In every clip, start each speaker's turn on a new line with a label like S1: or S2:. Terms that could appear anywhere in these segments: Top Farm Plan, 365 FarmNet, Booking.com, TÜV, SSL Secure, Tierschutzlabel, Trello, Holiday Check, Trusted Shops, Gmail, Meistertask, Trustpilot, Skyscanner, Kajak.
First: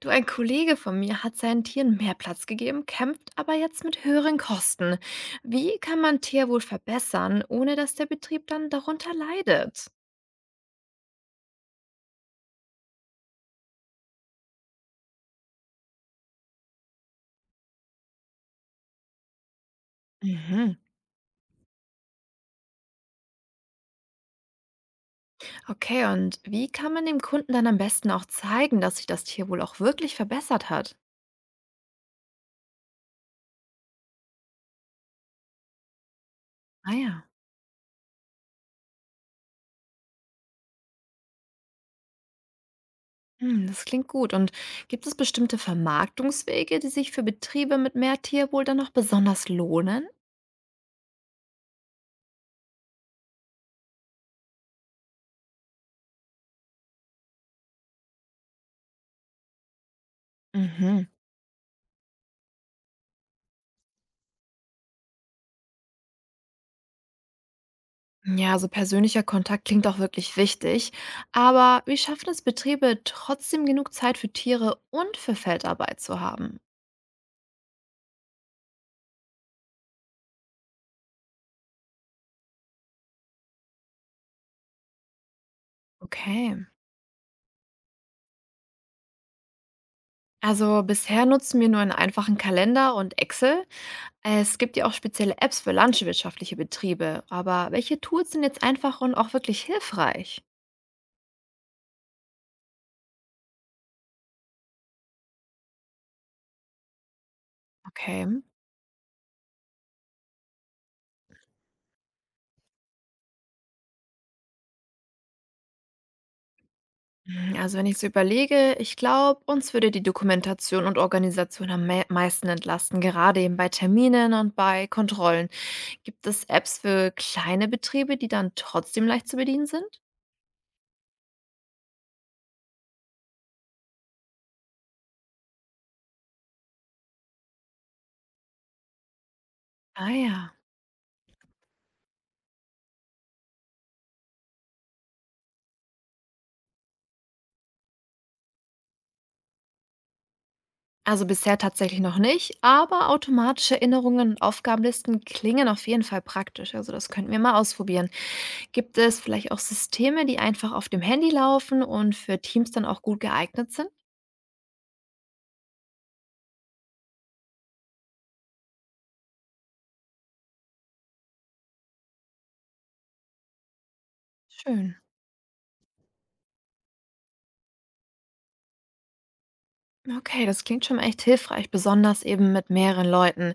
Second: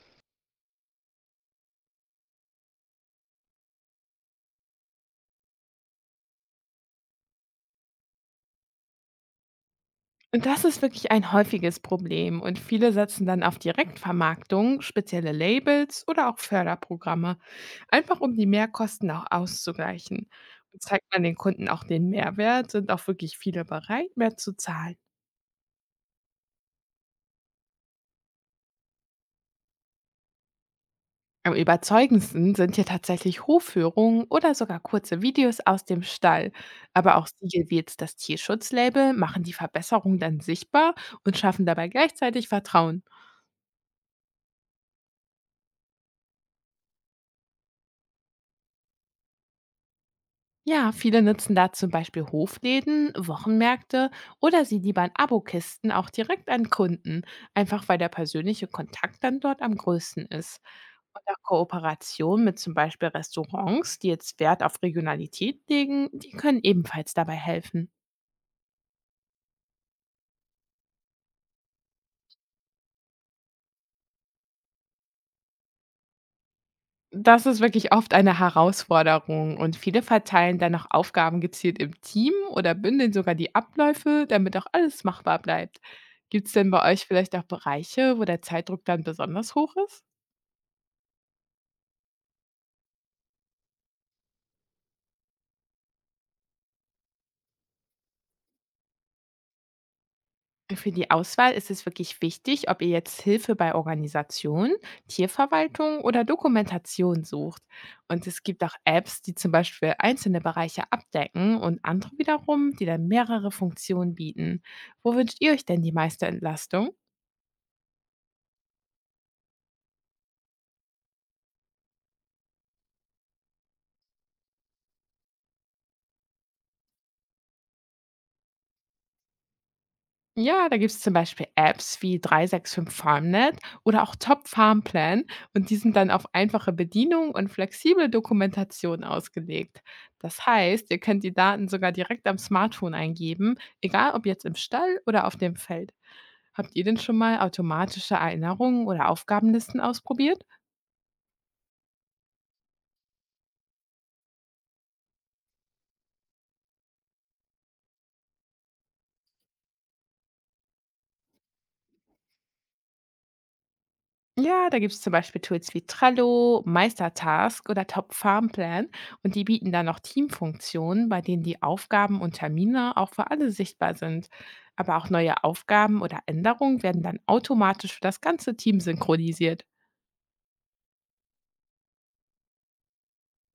S1: Du, ein Kollege von mir hat seinen Tieren mehr Platz gegeben, kämpft aber jetzt mit höheren Kosten. Wie kann man Tierwohl verbessern, ohne dass der Betrieb dann darunter leidet?
S2: Und das ist wirklich ein häufiges Problem und viele setzen dann auf Direktvermarktung, spezielle Labels oder auch Förderprogramme, einfach um die Mehrkosten auch auszugleichen.
S1: Mhm.
S2: Und zeigt man den Kunden auch den Mehrwert, sind auch wirklich viele bereit, mehr zu zahlen.
S1: Okay, und wie kann man dem Kunden dann am besten auch zeigen, dass sich das Tierwohl auch wirklich verbessert hat?
S2: Am überzeugendsten sind hier tatsächlich Hofführungen oder sogar kurze Videos aus dem Stall.
S1: Ah
S2: Aber auch
S1: ja,
S2: Siegel wie jetzt das Tierschutzlabel machen die Verbesserung dann sichtbar und schaffen dabei gleichzeitig Vertrauen.
S1: hm, das klingt gut. Und gibt es bestimmte Vermarktungswege, die sich für Betriebe mit mehr Tierwohl dann noch besonders lohnen?
S2: Ja, viele nutzen da zum Beispiel Hofläden, Wochenmärkte oder sie liefern Abokisten auch direkt an Kunden, einfach weil der persönliche Kontakt dann dort am größten ist.
S1: Mhm.
S2: Und auch Kooperationen mit zum Beispiel Restaurants, die jetzt Wert auf Regionalität legen, die können ebenfalls dabei helfen.
S1: Ja, also persönlicher Kontakt klingt auch wirklich wichtig. Aber wie schaffen es Betriebe, trotzdem genug Zeit für Tiere und für Feldarbeit zu haben?
S2: Das ist wirklich oft eine Herausforderung und viele verteilen dann auch Aufgaben gezielt im Team oder bündeln sogar die Abläufe, damit auch alles machbar bleibt. Gibt es
S1: Okay.
S2: denn bei euch vielleicht auch Bereiche, wo der Zeitdruck dann besonders hoch ist?
S1: Also bisher nutzen wir nur einen einfachen Kalender und Excel. Es gibt ja auch spezielle Apps für landwirtschaftliche Betriebe. Aber welche Tools sind jetzt einfach und auch wirklich hilfreich?
S2: Für die Auswahl ist es wirklich wichtig, ob ihr jetzt Hilfe bei Organisation, Tierverwaltung oder Dokumentation sucht. Und
S1: Okay.
S2: es gibt auch Apps, die zum Beispiel einzelne Bereiche abdecken und andere wiederum, die dann mehrere Funktionen bieten. Wo wünscht ihr euch denn die meiste Entlastung?
S1: Hm, also wenn ich so überlege, ich glaube, uns würde die Dokumentation und Organisation am me meisten entlasten, gerade eben bei Terminen und bei Kontrollen. Gibt es Apps für kleine Betriebe, die dann trotzdem leicht zu bedienen sind?
S2: Ja, da gibt's zum Beispiel Apps wie 365 FarmNet oder auch Top Farm Plan und die sind dann auf einfache Bedienung und flexible Dokumentation ausgelegt.
S1: Ah
S2: Das
S1: ja.
S2: heißt, ihr könnt die Daten sogar direkt am Smartphone eingeben, egal ob jetzt im Stall oder auf dem Feld. Habt ihr denn schon mal automatische Erinnerungen oder Aufgabenlisten ausprobiert?
S1: Also bisher tatsächlich noch nicht, aber automatische Erinnerungen und Aufgabenlisten klingen auf jeden Fall praktisch. Also das könnten wir mal ausprobieren. Gibt es vielleicht auch Systeme, die einfach auf dem Handy laufen und für Teams dann auch gut geeignet sind?
S2: Ja, da gibt's zum Beispiel Tools wie Trello, Meistertask oder Top Farmplan und die bieten dann noch Teamfunktionen, bei denen die Aufgaben und Termine auch für alle sichtbar sind.
S1: Schön.
S2: Aber auch neue Aufgaben oder Änderungen werden dann automatisch für das ganze Team synchronisiert.
S1: Okay, das klingt schon echt hilfreich, besonders eben mit mehreren Leuten.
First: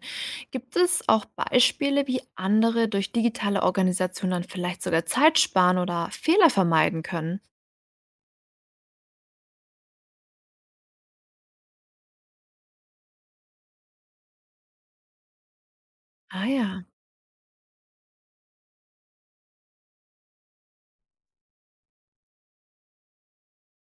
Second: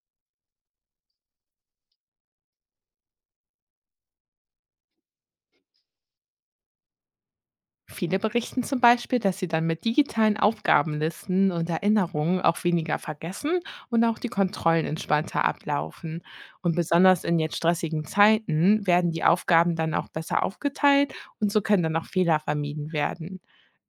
S1: Gibt es auch Beispiele, wie andere durch digitale Organisationen dann vielleicht sogar Zeit sparen oder Fehler vermeiden können?
S2: Viele berichten zum Beispiel, dass sie dann mit digitalen Aufgabenlisten und Erinnerungen auch weniger vergessen und auch die Kontrollen entspannter ablaufen.
S1: Ah
S2: Und
S1: ja.
S2: besonders in jetzt stressigen Zeiten werden die Aufgaben dann auch besser aufgeteilt und so können dann auch Fehler vermieden werden.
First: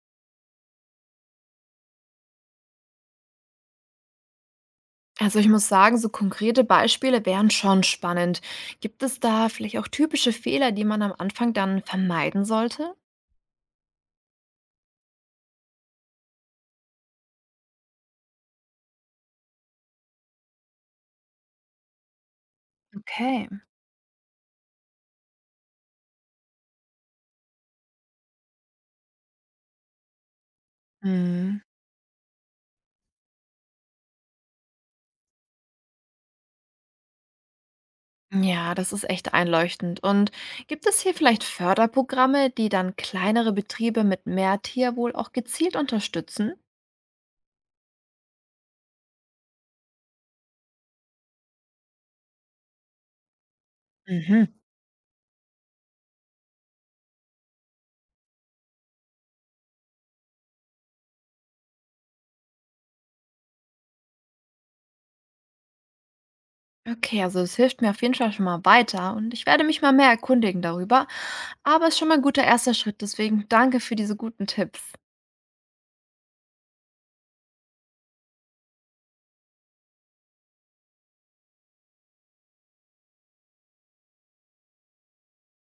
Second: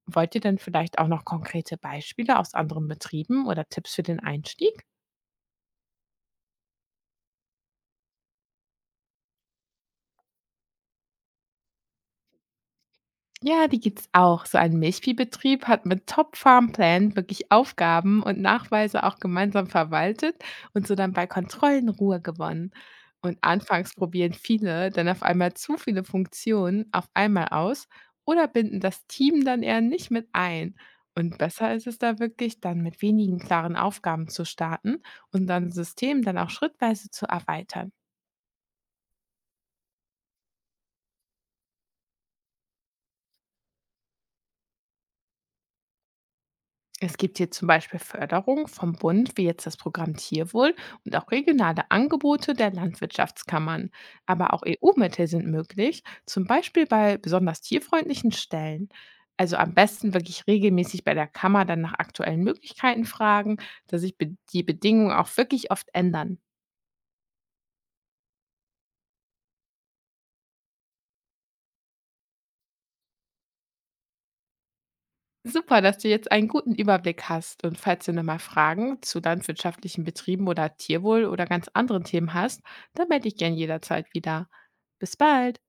S2: Wollt ihr denn vielleicht auch noch konkrete Beispiele aus anderen Betrieben oder Tipps für den Einstieg?
S1: Also ich muss sagen, so konkrete Beispiele wären schon spannend. Gibt es da vielleicht auch typische Fehler, die man am Anfang dann vermeiden sollte?
S2: Ja, die gibt's auch. So ein Milchviehbetrieb hat mit Top Farm Plan wirklich Aufgaben und Nachweise auch gemeinsam verwaltet und so dann bei Kontrollen Ruhe gewonnen. Und
S1: Okay.
S2: anfangs probieren viele dann auf einmal zu viele Funktionen auf einmal aus oder binden das Team dann eher nicht mit ein. Und
S1: Mhm.
S2: besser ist es da wirklich, dann mit wenigen klaren Aufgaben zu starten und dann System dann auch schrittweise zu erweitern.
S1: Ja, das ist echt einleuchtend. Und gibt es hier vielleicht Förderprogramme, die dann kleinere Betriebe mit mehr Tierwohl auch gezielt unterstützen?
S2: Es gibt hier zum Beispiel Förderung vom Bund, wie jetzt das Programm Tierwohl und auch regionale Angebote der Landwirtschaftskammern.
S1: Mhm.
S2: Aber auch EU-Mittel sind möglich, zum Beispiel bei besonders tierfreundlichen Stellen. Also am besten wirklich regelmäßig bei der Kammer dann nach aktuellen Möglichkeiten fragen, dass sich be die Bedingungen auch wirklich oft ändern.
S1: Okay, also es hilft mir auf jeden Fall schon mal weiter und ich werde mich mal mehr erkundigen darüber. Aber es ist schon mal ein guter erster Schritt, deswegen danke für diese guten Tipps.
S2: Super, dass du jetzt einen guten Überblick hast. Und falls du nochmal Fragen zu landwirtschaftlichen Betrieben oder Tierwohl oder ganz anderen Themen hast, dann melde ich gern jederzeit wieder. Bis bald!